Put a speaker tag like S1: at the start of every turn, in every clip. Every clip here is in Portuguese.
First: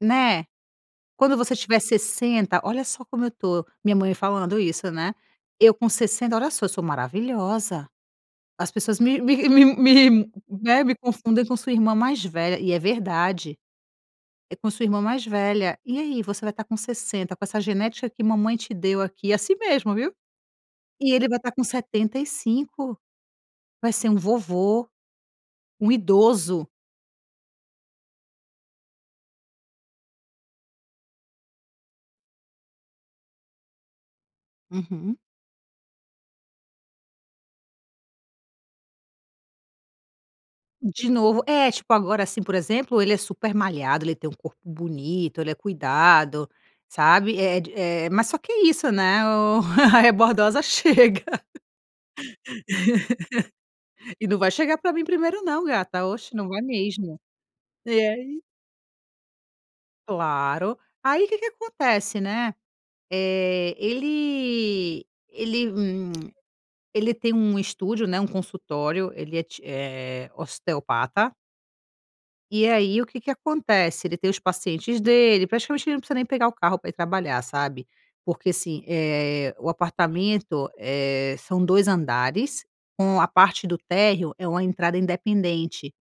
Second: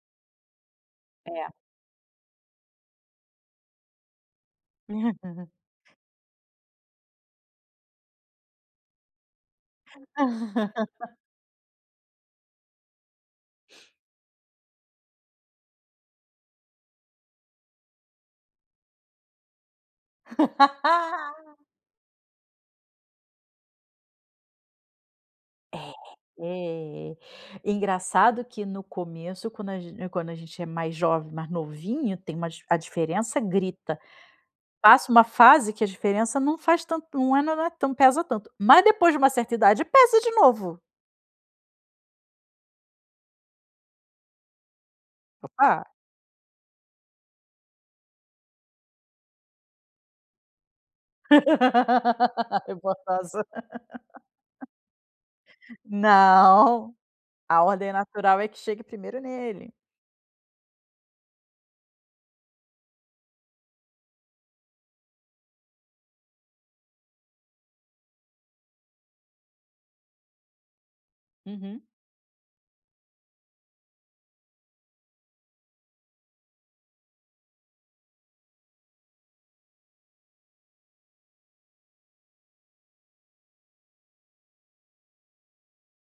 S1: Né. "Quando
S2: É.
S1: você tiver 60, olha só como eu tô." Minha mãe falando isso, né:
S2: Uhum.
S1: "Eu com 60, olha só, sou maravilhosa! As pessoas me me me me, né, me confundem com sua irmã mais velha". E é verdade, "É, com sua irmã mais velha. E aí, você vai estar com 60, com essa genética que mamãe te deu aqui," e é assim mesmo, viu. "E ele vai estar com 75. Vai ser um vovô,
S2: É,
S1: um idoso".
S2: eh, engraçado que, no começo, quando a gen quando a gente é mais jovem, mais novinho, tem uma a diferença grita. Passa
S1: Uhum.
S2: uma fase que a diferença não faz tanto não é mas não é tan não pesa tanto. Mas depois de uma certa idade pesa de novo.
S1: De novo é, tipo agora, assim, por exemplo, ele é super malhado, ele tem um corpo bonito, ele é
S2: Opa.
S1: cuidado, sabe, eh, de eh, mas só que é isso, né, o a rebordosa chega.
S2: Rebordosa.
S1: e não vai chegar pra mim 1º, não, gata. Oxe, não vai
S2: Não.
S1: mesmo.
S2: A
S1: E
S2: ordem
S1: e
S2: natural
S1: aí
S2: é que chegue 1º nele.
S1: Claro. Aí que que acontece, né. Eh, ele ele, hum hum ele tem um estúdio, né, um consultório ele é ti eh, osteopata
S2: Uhum.
S1: e aí, o que que acontece? Ele tem os pacientes dele praticamente ele não precisa nem pegar o carro pra ir trabalhar, sabe. Porque, assim, eh, o apartamento, eh, são 2 andares, com a parte do térreo é uma entrada independente.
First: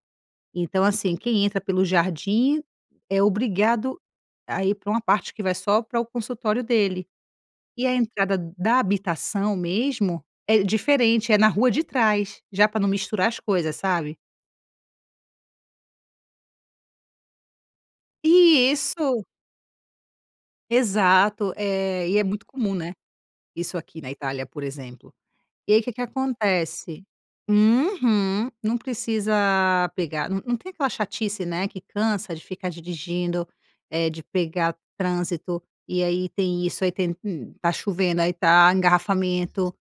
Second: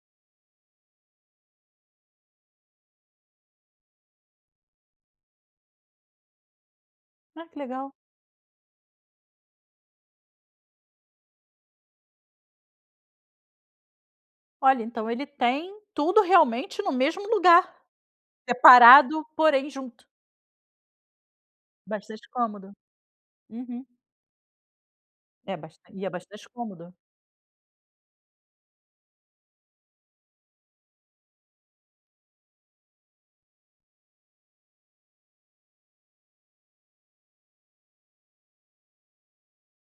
S1: Então, assim, quem entra pelo jardim é obrigado a ir pra uma parte que vai só para o consultório dele.
S2: Ah, que
S1: E
S2: legal.
S1: a entrada da habitação mesmo é diferente, é na rua de trás. Já pra não misturar as coisas, sabe.
S2: Olha, então ele tem tudo, realmente, no mesmo lugar.
S1: E isso
S2: Separado, porém junto.
S1: Exato, eh, e é
S2: Bastante
S1: muito
S2: cômodo.
S1: comum, né, isso
S2: Uhum.
S1: aqui na Itália, por exemplo.
S2: É
S1: E
S2: bas
S1: aí, que que
S2: e é bastante cômodo.
S1: acontece? Uhum! Não precisa pegar não não tem aquela chatice, né, que cansa de ficar dirigindo, eh, de pegar trânsito. E aí tem isso aí tem, hum, tá chovendo, aí tá engarrafamento.